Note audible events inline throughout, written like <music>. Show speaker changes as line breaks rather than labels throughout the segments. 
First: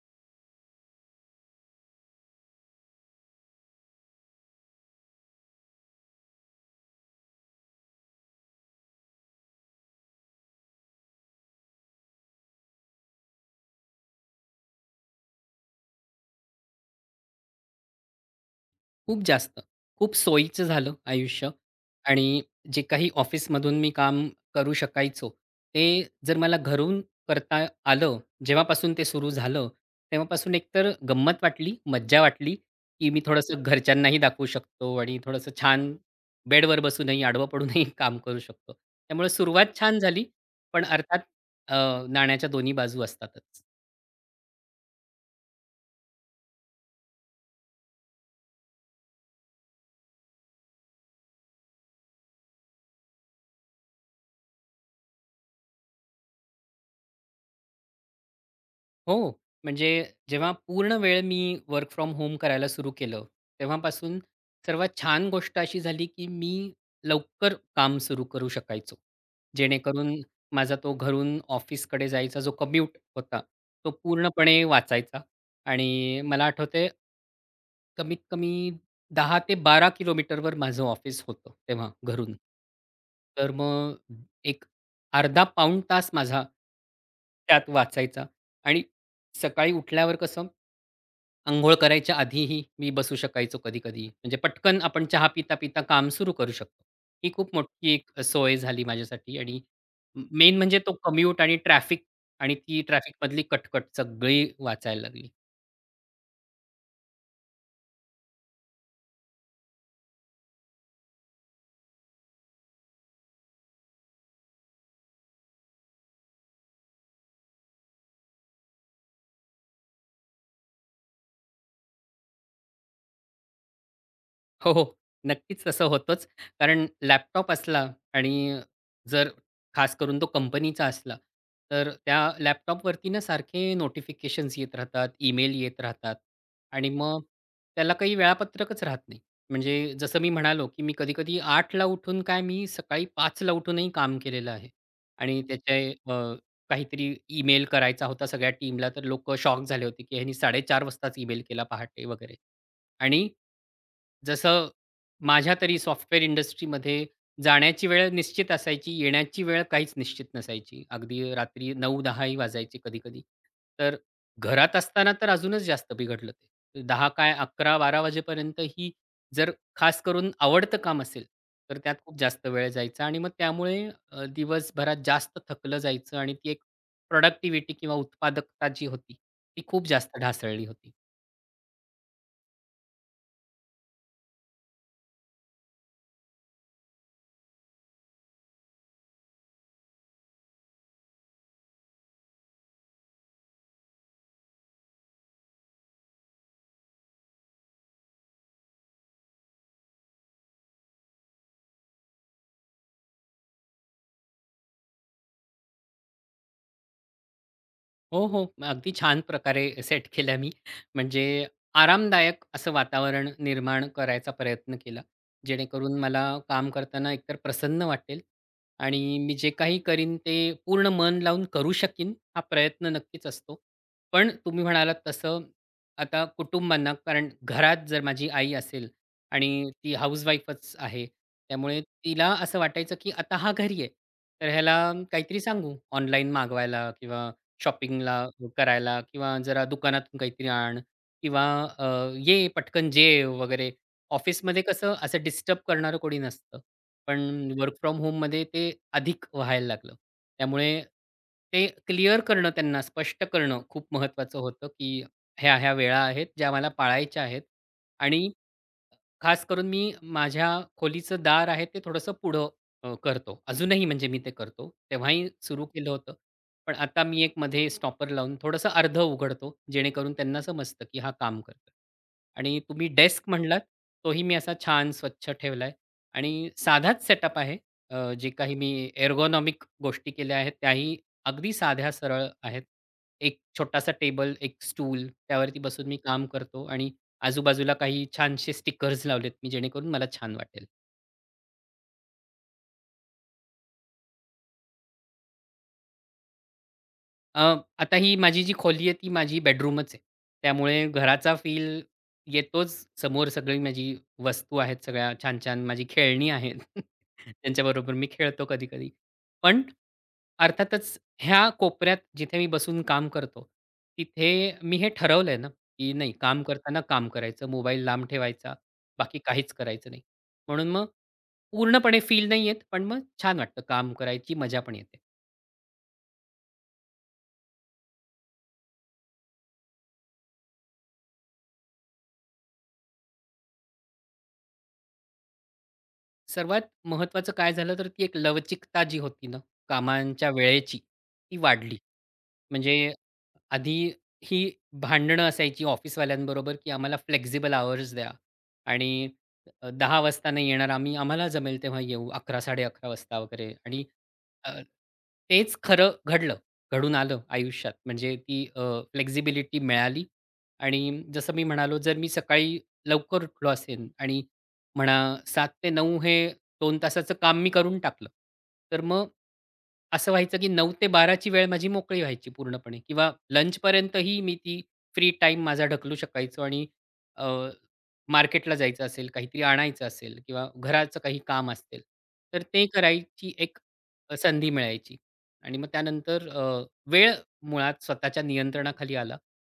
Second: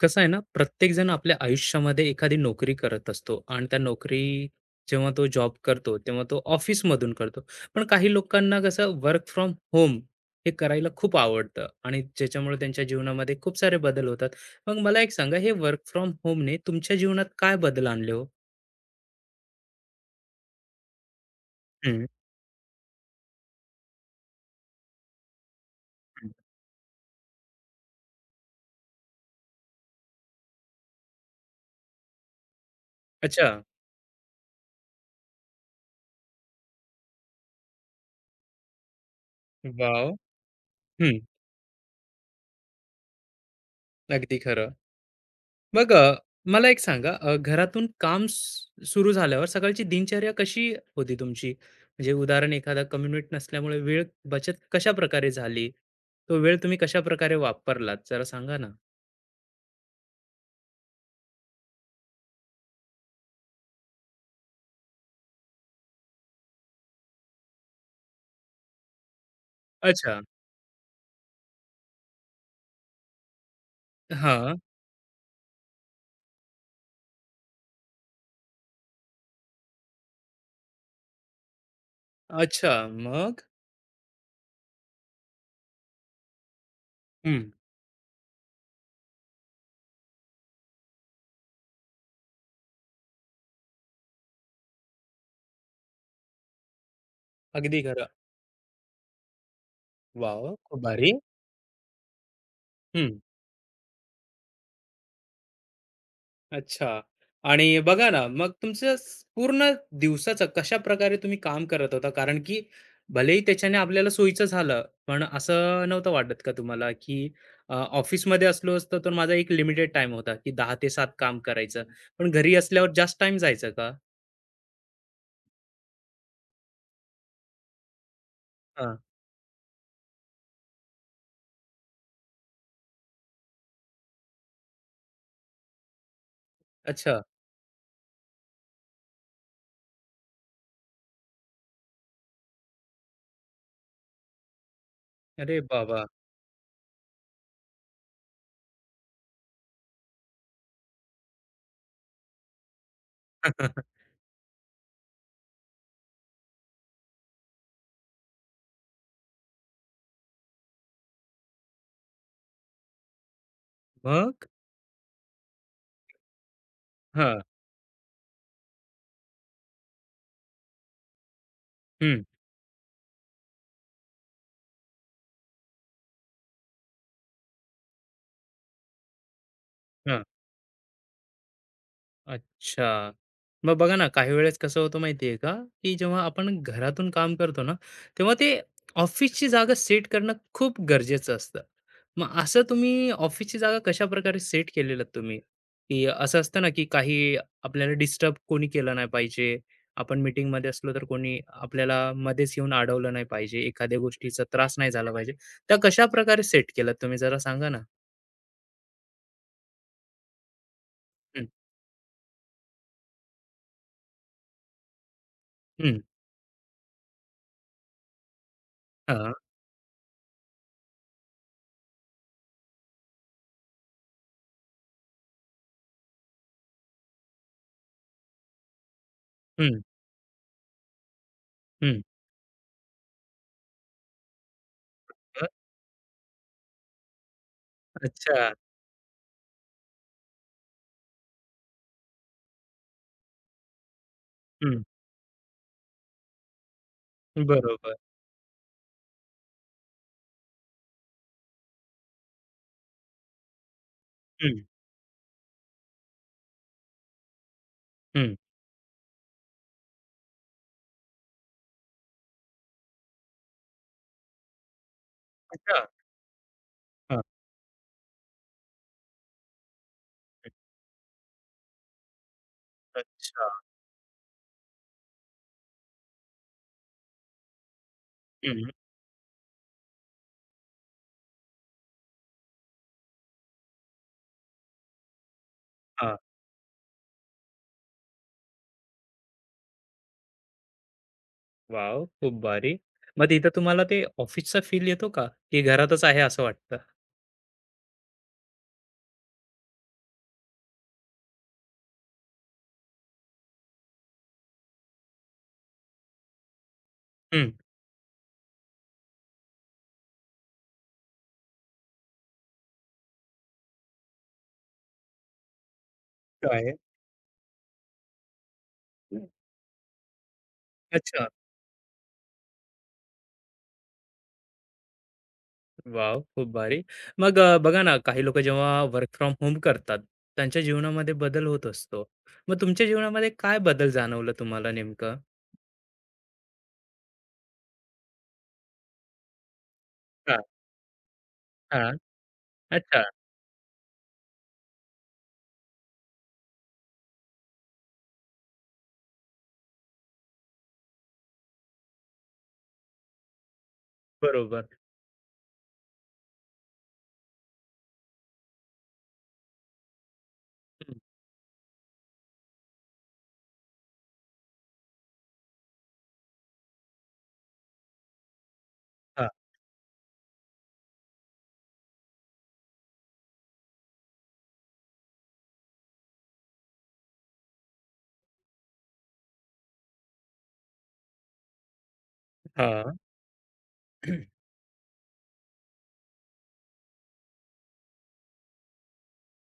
कसं आहे ना, प्रत्येक जण आपल्या आयुष्यामध्ये एखादी नोकरी करत असतो आणि त्या नोकरी जेव्हा तो जॉब करतो तेव्हा तो ऑफिस मधून करतो. पण काही लोकांना कसं वर्क फ्रॉम होम हे करायला खूप आवडतं आणि ज्याच्यामुळे त्यांच्या जीवनामध्ये खूप सारे बदल होतात. मग मला एक सांगा, हे वर्क फ्रॉम होमने तुमच्या जीवनात काय बदल आणले हो?
खूप जास्त. खूप सोयीचं झालं आयुष्य
हम्म.
आणि जे काही ऑफिसमधून मी काम करू शकायचो, ते
हम्म.
जर मला घरून करता आलं, जेव्हापासून ते सुरू झालं, तेव्हापासून एकतर गंमत वाटली, मज्जा वाटली, की मी
अच्छा.
थोडंसं घरच्यांनाही दाखवू शकतो आणि थोडंसं छान बेडवर बसूनही, आडवं पडूनही <laughs> काम करू शकतो. त्यामुळे सुरुवात छान
वाव.
झाली, पण अर्थात
हम्म.
अ, नाण्याच्या दोन्ही बाजू असतातच.
अगदी खरं. मग मला एक सांगा, घरातून काम सुरू झाल्यावर सकाळची दिनचर्या कशी होती तुमची? म्हणजे उदाहरण एखादा कम्युनिट नसल्यामुळे वेळ बचत कशा प्रकारे झाली? तो वेळ तुम्ही कशा प्रकारे वापरलात जरा सांगा ना.
हो. म्हणजे जेव्हा पूर्ण वेळ मी वर्क फ्रॉम होम करायला सुरू केलं, तेव्हापासून सर्वात छान गोष्ट अशी झाली, की मी लवकर काम सुरू करू शकायचो. जेणेकरून
अच्छा.
माझा तो घरून ऑफिसकडे जायचा जो कम्यूट होता, तो
हा.
पूर्णपणे वाचायचा आणि मला आठवतंय कमीत कमी 10 ते 12 किलोमीटरवर माझं ऑफिस होतं तेव्हा घरून.
अच्छा. मग
तर मग एक अर्धा पाऊण तास माझा
हम्म.
त्यात वाचायचा आणि सकाळी उठल्यावर कसं, अंघोळ करायच्या आधीही मी बसू शकायचो कधी-कधी. म्हणजे पटकन आपण चहा पिता-पिता काम सुरू करू शकतो. ही खूप
अगदी
मोठी
खरं.
एक सोय झाली माझ्यासाठी आणि
वाव,
मेन म्हणजे
खूप
तो
भारी.
कम्यूट आणि ट्रॅफिक आणि ती ट्रॅफिकमधली कटकट सगळी वाचायला लागली.
अच्छा. आणि बघा ना, मग तुमचं स पूर्ण दिवसाचं कशाप्रकारे तुम्ही काम करत होता? कारण की भलेही त्याच्याने आपल्याला सोयीचं झालं, पण असं नव्हतं वाटत का तुम्हाला, की ऑफिसमध्ये असलो असतो तर माझा एक लिमिटेड टाइम होता, की 10 ते 7 काम करायचं. पण घरी असल्यावर जास्त टाईम जायचं का?
हो, हो. नक्कीच तसं होतंच. कारण लॅपटॉप असला आणि
हां.
जर खास करून तो कंपनीचा असला, तर त्या लॅपटॉपवरती ना सारखे नोटिफिकेशन्स येत राहतात, ईमेल येत राहतात आणि
अच्छा.
मग त्याला काही वेळापत्रकच राहत नाही. म्हणजे जसं मी म्हणालो, की मी कधी-कधी आठला उठून काय मी सकाळी पाचला उठूनही काम केलेलं आहे आणि
अरे
त्याचे
बाबा!
काहीतरी ईमेल करायचा होता सगळ्या टीमला, तर लोकं शॉक झाले होते, की ह्यानी 4:30 वाजताच ईमेल केला पहाटे वगैरे आणि
<laughs>
जसं माझ्या तरी सॉफ्टवेअर इंडस्ट्रीमध्ये जाण्याची वेळ निश्चित असायची, येण्याची वेळ काहीच निश्चित नसायची. अगदी रात्री 9-10 ही वाजायचे कधी-कधी. तर
मग?
घरात असताना तर अजूनच जास्त बिघडलं ते. 10 काय
हां.
11-12 वाजेपर्यंत ही जर खास करून आवडतं काम असेल, तर त्यात खूप
हं.
जास्त वेळ जायचा आणि मग त्यामुळे दिवसभरात जास्त थकलं जायचं आणि ती एक प्रॉडक्टिव्हिटी किंवा उत्पादकता जी होती, ती खूप जास्त ढासळली होती.
अच्छा. मग बघा ना, काही वेळेस कसं होतं माहिती आहे का, की जेव्हा आपण घरातून काम करतो ना, तेव्हा ते ऑफिसची जागा सेट करणं खूप गरजेचं असतं. मग असं तुम्ही ऑफिसची जागा कशाप्रकारे सेट केलेलं तुम्ही? की असं असतं ना, की काही आपल्याला डिस्टर्ब कोणी केलं नाही पाहिजे. आपण मीटिंगमध्ये असलो तर कोणी आपल्याला मध्येच येऊन अडवलं नाही पाहिजे. एखाद्या गोष्टीचा त्रास नाही झाला पाहिजे. त्या कशाप्रकारे सेट केलं तुम्ही जरा सांगा ना?
हो, हो. अगदी छान प्रकारे सेट केल्या मी. म्हणजे
हं,
आरामदायक असं वातावरण निर्माण करायचा प्रयत्न केला. जेणेकरून
हं.
मला काम करताना एकतर प्रसन्न वाटेल आणि
हां.
मी जे काही करीन ते पूर्ण मन लावून करू शकीन, हा प्रयत्न नक्कीच असतो. पण तुम्ही म्हणालात तसं आता कुटुंबांना कारण घरात जर माझी आई असेल आणि
हं,
ती हाउसवाईफच आहे. त्यामुळे
हं.
तिला असं वाटायचं, की आता हा घरी आहे. तर ह्याला काहीतरी सांगू ऑनलाईन मागवायला किंवा शॉपिंगला
अच्छा.
करायला किंवा जरा दुकानातून काहीतरी आण किंवा अ, ये पटकन जेव वगैरे. ऑफिसमध्ये
हं.
कसं असं डिस्टर्ब करणारं कोणी नसतं. पण वर्क
बरोबर.
फ्रॉम होममध्ये ते अधिक व्हायला लागलं. त्यामुळे ते क्लिअर करणं त्यांना स्पष्ट करणं खूप महत्त्वाचं
हं,
होतं, की ह्या-ह्या वेळा आहेत ज्या मला पाळायच्या आहेत आणि
हं.
खास करून मी माझ्या खोलीचं दार आहे ते थोडंसं पुढं करतो. अजूनही म्हणजे मी ते करतो. तेव्हाही सुरू
अच्छा.
केलं होतं. पण आता मी
हां.
एक मध्ये स्टॉपर लावून थोडंसं अर्धं उघडतो, जेणेकरून त्यांना समजतं, की हा काम करतो आणि तुम्ही डेस्क
अच्छा.
म्हणलात, तोही मी असा छान स्वच्छ ठेवलाय आणि साधाच सेटअप आहे. जे काही
हं.
मी एर्गोनॉमिक गोष्टी केल्या आहेत, त्याही अगदी साध्या सरळ आहेत. एक छोटासा टेबल, एक स्टूल त्यावरती बसून मी
हां.
काम करतो आणि आजूबाजूला काही छानसे स्टिकर्स लावलेत मी जेणेकरून मला छान वाटेल.
वॉव, खूप भारी! मग तिथं तुम्हाला ते ऑफिसचा फील येतो का? की घरातच आहे असं वाटतं?
अ, आता ही माझी जी खोली आहे ती माझी बेडरूमच आहे. त्यामुळे घराचा फील येतोच. समोर सगळी माझी वस्तू आहेत सगळ्या छान-छान माझी खेळणी आहेत. <laughs>
हं.
त्यांच्याबरोबर मी खेळतो कधी-कधी. पण अर्थातच ह्या कोपऱ्यात जिथे मी बसून काम करतो, तिथे मी हे ठरवलंय ना, की नाही काम
काय? आहे?
करताना काम करायचं, मोबाईल लांब ठेवायचा, बाकी
हम्म.
काहीच करायचं नाही. म्हणून मग
अच्छा.
पूर्णपणे फील नाही येत, पण मग छान वाटतं काम करायची मजा पण येते.
वाव, खूप भारी. मग बघा ना, काही लोकं जेव्हा वर्क फ्रॉम होम करतात, त्यांच्या जीवनामध्ये बदल होत असतो. मग तुमच्या जीवनामध्ये काय बदल जाणवलं तुम्हाला नेमकं?
सर्वात महत्त्वाचं काय झालं, तर ती एक लवचिकता जी होती ना, कामांच्या
हां,
वेळेची, ती वाढली.
हां.
म्हणजे
अच्छा.
आधी ही भांडणं असायची ऑफिसवाल्यांबरोबर, की आम्हाला फ्लेक्सिबल आवर्स द्या आणि 10 वाजता नाही येणार आम्ही, आम्हाला जमेल तेव्हा येऊ 11 11:30 वाजता वगैरे आणि अ,
बरोबर.
तेच खरं घडलं, घडून आलं आयुष्यात. म्हणजे ती मिळाली
हं.
आणि जसं मी म्हणालो, जर मी सकाळी लवकर उठलो असेन आणि म्हणा 7 ते 9 हे 2 तासाचं काम मी करून टाकलं. तर मग
हां,
असं व्हायचं, की 9 ते 12 ची वेळ माझी मोकळी व्हायची पूर्णपणे किंवा लंचपर्यंतही मी ती फ्री टाईम माझा ढकलू शकायचो आणि अ, मार्केटला जायचं असेल, काहीतरी आणायचं असेल किंवा घराचं काही काम असेल, तर ते
हां.
करायची एक
<clears throat>
संधी मिळायची. आणि मग त्यानंतर वेळ मुळात स्वतःच्या नियंत्रणाखाली आला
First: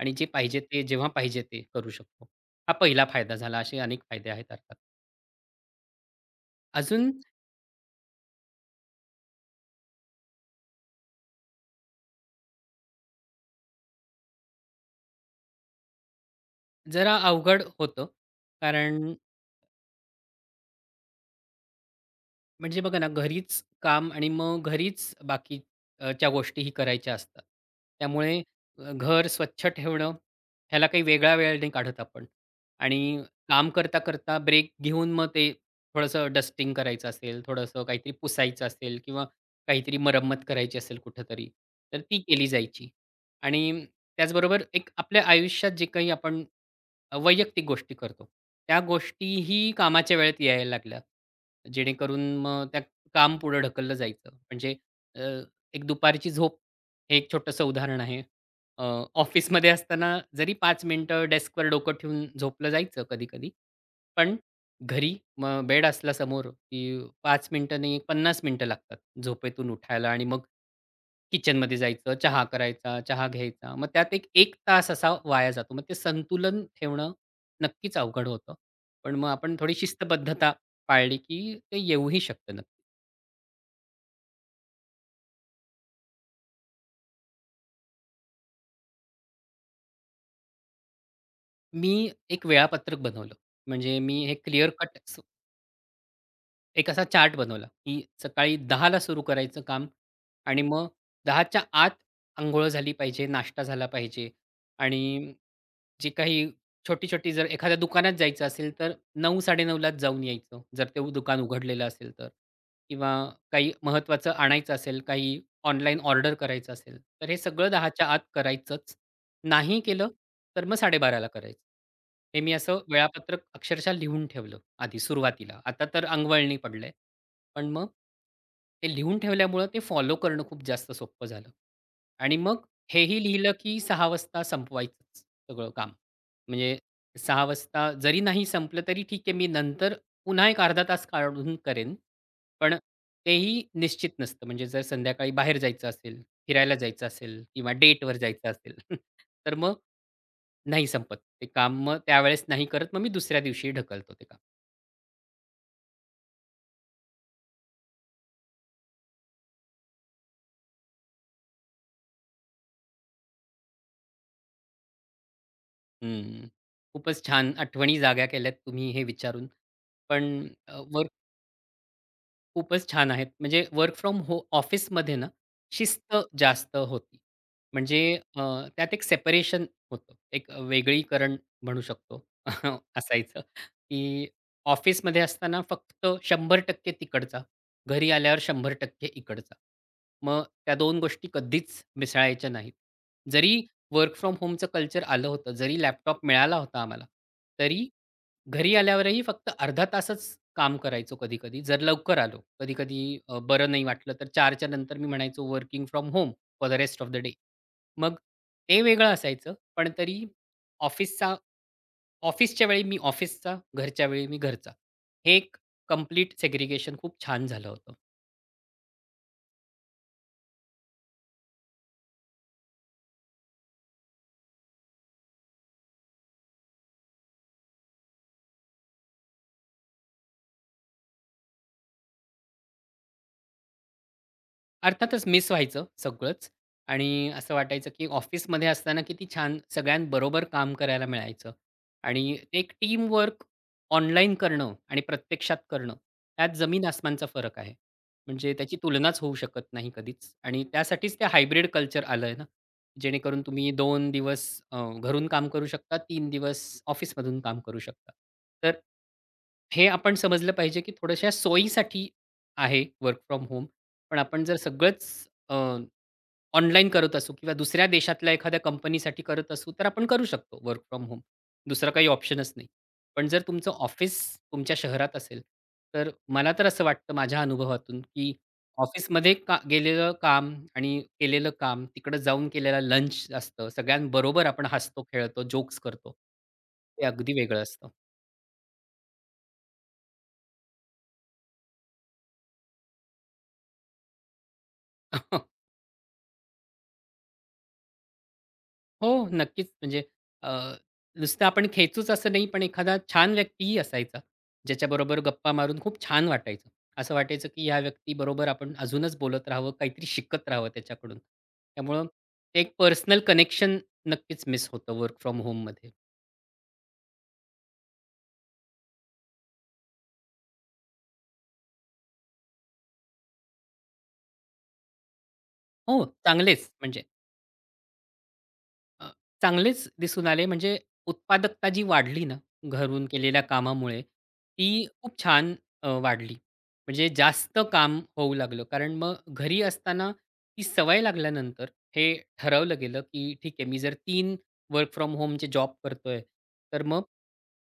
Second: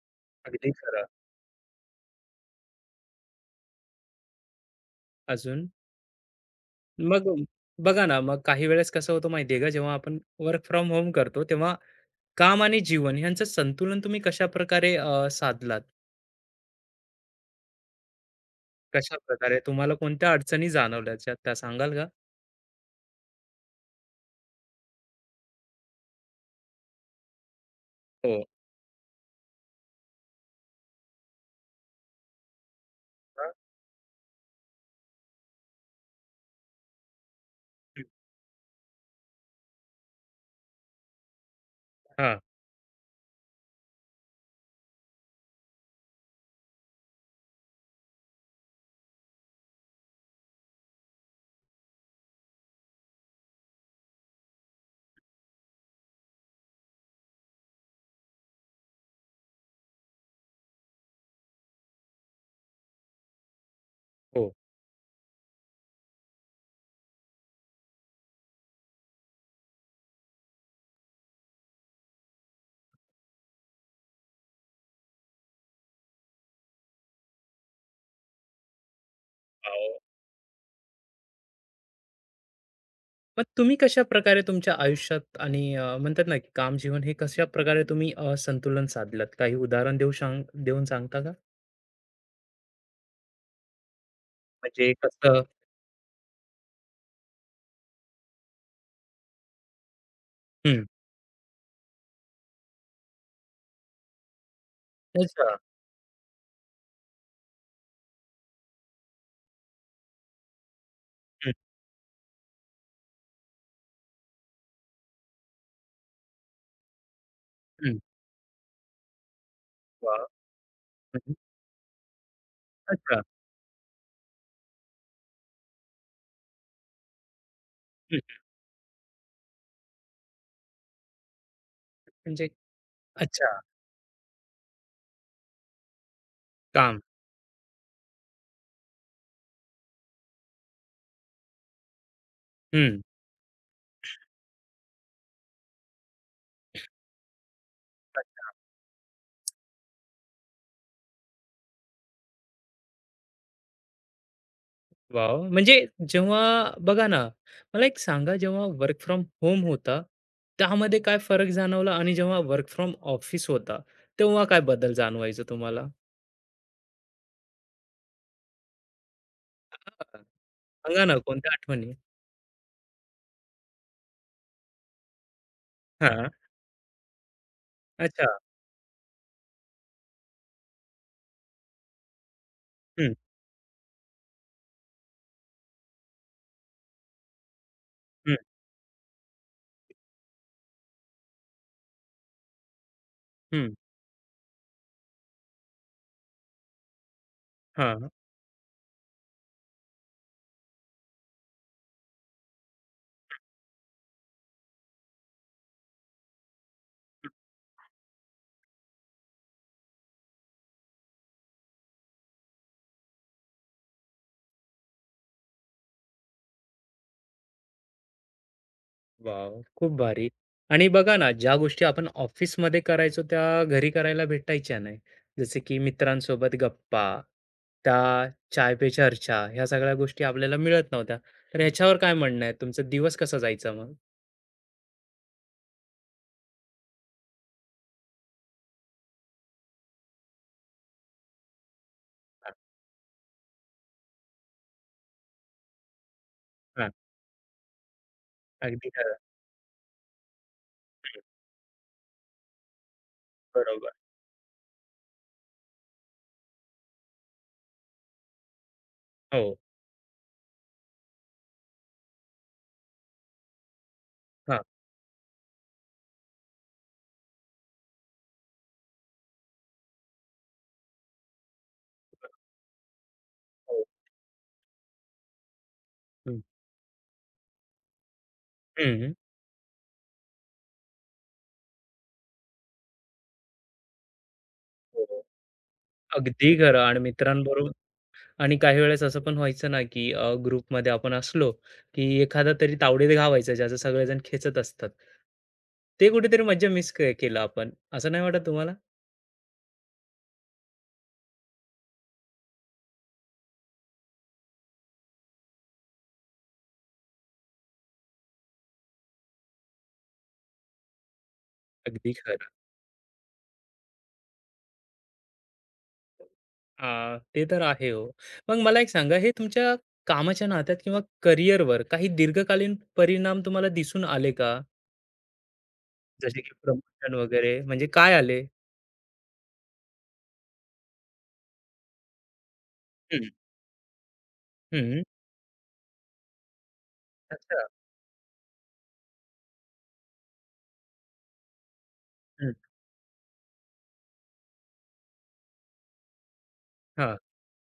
आणि जे पाहिजे
अगदी
ते
खरं.
जेव्हा पाहिजे ते करू शकतो. हा पहिला फायदा झाला. असे अनेक फायदे आहेत अर्थात.
अजून?
अजून
मग बघा ना, मग काही वेळेस कसं होतं माहिती आहे का, जेव्हा आपण वर्क फ्रॉम होम करतो, तेव्हा काम आणि जीवन यांचं संतुलन तुम्ही कशाप्रकारे साधलात?
जरा अवघड होतं. कारण
कशा प्रकारे तुम्हाला कोणत्या अडचणी जाणवल्या ज्या त्या सांगाल का?
म्हणजे बघा ना, घरीच काम आणि मग घरीच बाकी च्या गोष्टीही करायच्या असतात. त्यामुळे
हो.
घर स्वच्छ ठेवणं ह्याला काही वेगळा वेळ नाही काढत आपण आणि
हां.
काम करता-करता ब्रेक घेऊन मग ते थोडंसं डस्टिंग करायचं असेल, थोडंसं
हं.
काहीतरी पुसायचं असेल किंवा काहीतरी मरम्मत करायची असेल कुठेतरी, तर ती
हां.
केली जायची. आणि त्याचबरोबर एक आपल्या आयुष्यात जे काही आपण वैयक्तिक गोष्टी करतो, त्या गोष्टीही कामाच्या वेळेत यायला लागल्या. जेणेकरून मग त्या काम पुढं ढकललं जायचं. म्हणजे अ, एक दुपारची झोप हे एक छोटंसं उदाहरण आहे. अ, ऑफिसमध्ये असताना जरी 5 मिनिटं डेस्कवर डोकं ठेवून झोपलं जायचं कधी-कधी, पण
हो.
घरी मग बेड असला समोर, की 5 मिनिटं नाही 50 मिनिटं लागतात झोपेतून उठायला आणि मग किचनमध्ये जायचं, चहा करायचा, चहा घ्यायचा. मग त्यात एक 1 तास असा वाया जातो. मग ते संतुलन ठेवणं नक्कीच अवघड होतं. पण मग आपण थोडी
अहो.
शिस्तबद्धता पाळली, की ते येऊही शकतं नक्की.
मग तुम्ही कशाप्रकारे तुमच्या आयुष्यात आणि म्हणतात ना, की काम जीवन हे कशाप्रकारे तुम्ही संतुलन साधलत? काही उदाहरण देऊन सांगता का?
मी एक वेळापत्रक बनवलं. म्हणजे मी हे क्लिअर
म्हणजे
कट
कसं?
एक असा चार्ट बनवला, की सकाळी 10ला सुरू करायचं काम आणि
हं.
मग दहाच्या आत अंघोळ झाली पाहिजे, नाश्ता झाला पाहिजे आणि
अच्छा.
जी काही छोटी-छोटी जर एखाद्या दुकानात जायचं असेल, तर 9:00-9:30लाच जाऊन यायचं, जर ते दुकान
हं,
उघडलेलं असेल तर. किंवा काही महत्त्वाचं आणायचं असेल, काही ऑनलाईन ऑर्डर करायचं असेल, तर हे सगळं
हं.
10च्या आत करायचंच. नाही केलं,
वाह!
तर मग 12:30ला
हं.
करायचं. हे मी असं
अच्छा.
वेळापत्रक अक्षरशः लिहून ठेवलं आधी सुरुवातीला. आता तर अंगवळणी पडलंय. पण मग
हं.
ते लिहून ठेवल्यामुळं ते फॉलो करणं खूप जास्त सोपं झालं. आणि
म्हणजे
मग हेही
अच्छा.
लिहिलं की 6 वाजता संपवायचंच सगळं काम. म्हणजे
काम.
6 वाजता जरी नाही संपलं तरी ठीक आहे, मी नंतर पुन्हा एक अर्धा तास काढून करेन. पण
हं.
तेही निश्चित नसतं. म्हणजे जर संध्याकाळी बाहेर जायचं असेल, फिरायला जायचं असेल किंवा डेटवर जायचं असेल, <laughs> तर मग नाही संपत ते काम. मग त्यावेळेस नाही करत. मग मी दुसऱ्या दिवशी ढकलतो ते काम.
वॉव! म्हणजे जेव्हा बघा ना, मला एक सांगा जेव्हा वर्क फ्रॉम होम होता, त्यामध्ये काय फरक जाणवला आणि जेव्हा वर्क फ्रॉम ऑफिस होता, तेव्हा काय बदल जाणवायचा तुम्हाला?
हं. खूपच छान आठवणी जाग्या केल्यात तुम्ही हे विचारून.
हां.
पण अ,
सांगा ना कोणत्या आठवणी?
खूपच छान आहेत. म्हणजे वर्क फ्रॉम ऑफिसमध्ये ना, शिस्त
हां.
जास्त होती. म्हणजे
अच्छा.
अ, त्यात एक सेपरेशन होतं. एक वेगळीकरण म्हणू शकतो. <laughs>
हं,
असायचं, की ऑफिसमध्ये असताना फक्त 100% तिकडचा, घरी
हं,
आल्यावर 100% इकडचा. मग त्या 2 गोष्टी कधीच मिसळायच्या नाहीत. जरी
हं.
वर्क फ्रॉम होमचं कल्चर आलं होतं, जरी लॅपटॉप मिळाला होता आम्हाला, तरी
हां.
घरी आल्यावरही फक्त अर्धा तासच काम करायचो कधी-कधी. जर लवकर आलो. कधी-कधी बरं नाही वाटलं तर 4च्या नंतर मी म्हणायचो working from home for the rest of the day. मग ते वेगळं असायचं. पण तरी ऑफिसचा ऑफिसच्या वेळी मी ऑफिसचा, घरच्या वेळी मी घरचा. हे एक कंप्लीट सेग्रीगेशन खूप छान झालं होतं.
वाव, खूप भारी. आणि बघा ना, ज्या गोष्टी आपण ऑफिसमध्ये करायचो, त्या घरी करायला भेटायच्या नाही. जसे की मित्रांसोबत गप्पा, त्या चाय पे चर्चा, ह्या सगळ्या गोष्टी आपल्याला मिळत नव्हत्या. तर ह्याच्यावर काय म्हणणं आहे? तुमचा दिवस कसा जायचा मग?
अर्थातच मिस व्हायचं सगळंच आणि असं वाटायचं, की ऑफिसमध्ये असताना किती छान सगळ्यांबरोबर काम करायला मिळायचं आणि
हां,
ते एक टीमवर्क ऑनलाईन करणं आणि प्रत्यक्षात करणं, त्यात जमीन
हां.
आसमानचा फरक आहे. म्हणजे त्याची
अगदी खरं.
तुलनाच होऊ शकत नाही कधीच आणि त्यासाठीच
हं,
ते हायब्रिड कल्चर आलंय ना, जेणेकरून तुम्ही
बरोबर.
2 दिवस घरून काम करू शकता, 3 दिवस ऑफिसमधून काम करू शकता. तर
हो.
हे आपण समजलं पाहिजे, की थोड्याशा सोयीसाठी आहे वर्क फ्रॉम होम पण आपण जर
हां.
सगळंच अ, ऑनलाईन करत असू किंवा दुसऱ्या देशातल्या एखाद्या कंपनीसाठी करत असू, तर आपण करू शकतो वर्क फ्रॉम होम. दुसरा काही ऑप्शनच नाही. पण जर तुमचं
हो.
ऑफिस तुमच्या शहरात असेल, तर
हं.
मला तर असं वाटतं माझ्या अनुभवातून, की
हं.
ऑफिसमध्ये का गेलेलं काम आणि केलेलं काम, तिकडं जाऊन केलेला लंच असतं. सगळ्यांबरोबर आपण हसतो,
हो.
खेळतो, जोक्स करतो.
अगदी खरं. आणि
ते अगदी वेगळं
मित्रांबरोबर
असतं.
आणि काही वेळेस असं पण व्हायचं ना, की ग्रुपमध्ये आपण असलो, की एखादा तरी तावडीत घावायचा ज्याचं सगळेजण खेचत असतात.
<laughs>
ते कुठेतरी मज्जा मिस के केलं आपण, असं नाही वाटत तुम्हाला?
हो, नक्कीच. म्हणजे अ, नुसतं आपण खेचूच असं नाही, पण एखादा छान व्यक्तीही असायचा, ज्याच्याबरोबर गप्पा मारून खूप छान वाटायचं. असं वाटायचं, की ह्या व्यक्तीबरोबर आपण अजूनच बोलत राहावं, काहीतरी शिकत राहावं त्याच्याकडून. त्यामुळं
अगदी खरं.
ते एक पर्सनल कनेक्शन नक्कीच मिस होतं वर्क फ्रॉम होममध्ये.
ते तर आहे हो. मग मला एक सांगा, हे तुमच्या कामाच्या नात्यात किंवा करिअरवर काही दीर्घकालीन परिणाम तुम्हाला दिसून आले का?
हो,
जसे की
चांगलेच म्हणजे
प्रमोशन वगैरे, म्हणजे काय आले?
अ, चांगलेच दिसून आले. म्हणजे उत्पादकता जी वाढली ना, घरून केलेल्या कामामुळे, ती
हं, हं.
खूप छान वाढली. म्हणजे जास्त
अच्छा.
काम होऊ लागलं. कारण मग घरी असताना ती सवय लागल्यानंतर हे
हं.
ठरवलं गेलं, की ठीक आहे, मी जर 3 वर्क फ्रॉम होमचे जॉब करतोय, तर मग
हां.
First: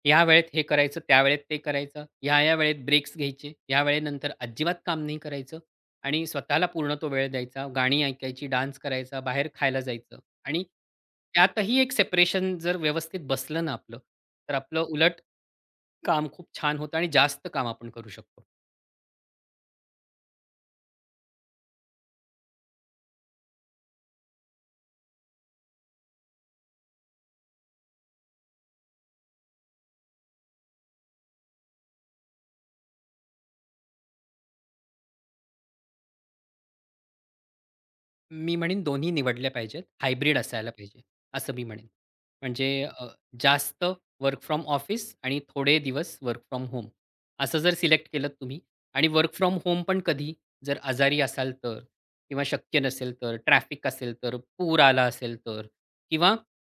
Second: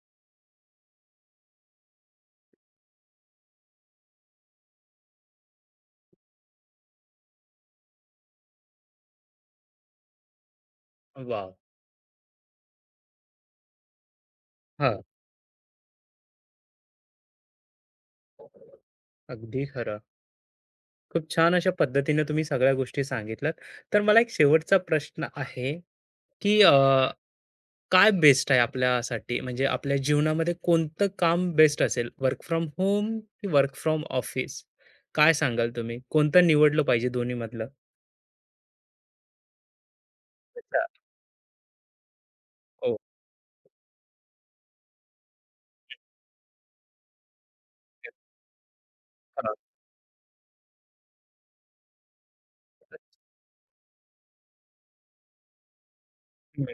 या वेळेत हे करायचं, त्यावेळेत ते करायचं, ह्या-ह्या वेळेत ब्रेक्स घ्यायचे, ह्या वेळेनंतर अजिबात काम नाही करायचं आणि स्वतःला पूर्ण तो वेळ द्यायचा. गाणी ऐकायची, डान्स करायचा, बाहेर खायला जायचं. आणि
वाह!
त्यातही एक सेपरेशन जर व्यवस्थित बसलं ना आपलं, तर आपलं
हां.
उलट काम खूप छान होतं आणि जास्त काम आपण करू शकतो.
अगदी खरं. खूप छान अशा पद्धतीने तुम्ही सगळ्या गोष्टी सांगितल्यात. तर मला एक शेवटचा प्रश्न आहे, की काय बेस्ट आहे आपल्यासाठी? म्हणजे आपल्या जीवनामध्ये कोणतं काम बेस्ट असेल? वर्क फ्रॉम होम की वर्क फ्रॉम ऑफिस? काय सांगाल तुम्ही? कोणतं निवडलं पाहिजे दोन्हीमधलं?
मी म्हणेन दोन्ही निवडल्या पाहिजेत. हायब्रिड असायला
अच्छा.
पाहिजे, असं मी म्हणेन. म्हणजे
ओके.
जास्त वर्क फ्रॉम ऑफिस आणि थोडे दिवस वर्क फ्रॉम होम असं जर सिलेक्ट केलं तुम्ही आणि वर्क
हां.
फ्रॉम होम पण कधी जर आजारी असाल तर किंवा शक्य नसेल तर, ट्रॅफिक असेल तर, पूर आला असेल तर किंवा
हं,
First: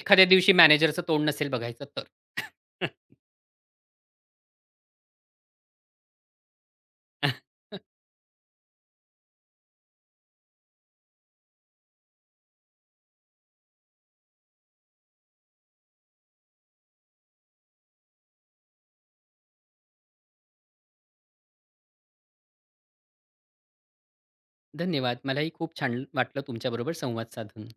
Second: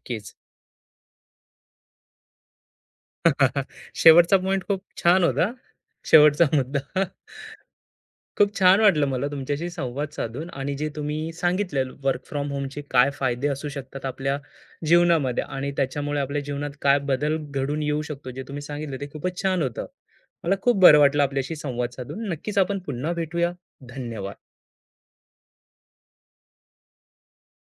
एखाद्या दिवशी मॅनेजरचं तोंड नसेल बघायचं तर. <laughs>
<laughs> शेवटचा पॉइंट खूप छान होता. शेवटचा मुद्दा. <laughs>
<laughs>
खूप छान वाटलं मला तुमच्याशी संवाद साधून आणि जे तुम्ही सांगितलं वर्क फ्रॉम होमचे काय फायदे असू शकतात आपल्या जीवनामध्ये आणि त्याच्यामुळे आपल्या जीवनात काय बदल घडून येऊ शकतो, जे तुम्ही सांगितलं ते खूपच छान होतं. मला खूप बरं वाटलं आपल्याशी संवाद साधून. नक्कीच आपण पुन्हा भेटूया. धन्यवाद.
धन्यवाद. मलाही खूप छान वाटलं तुमच्याबरोबर संवाद साधून.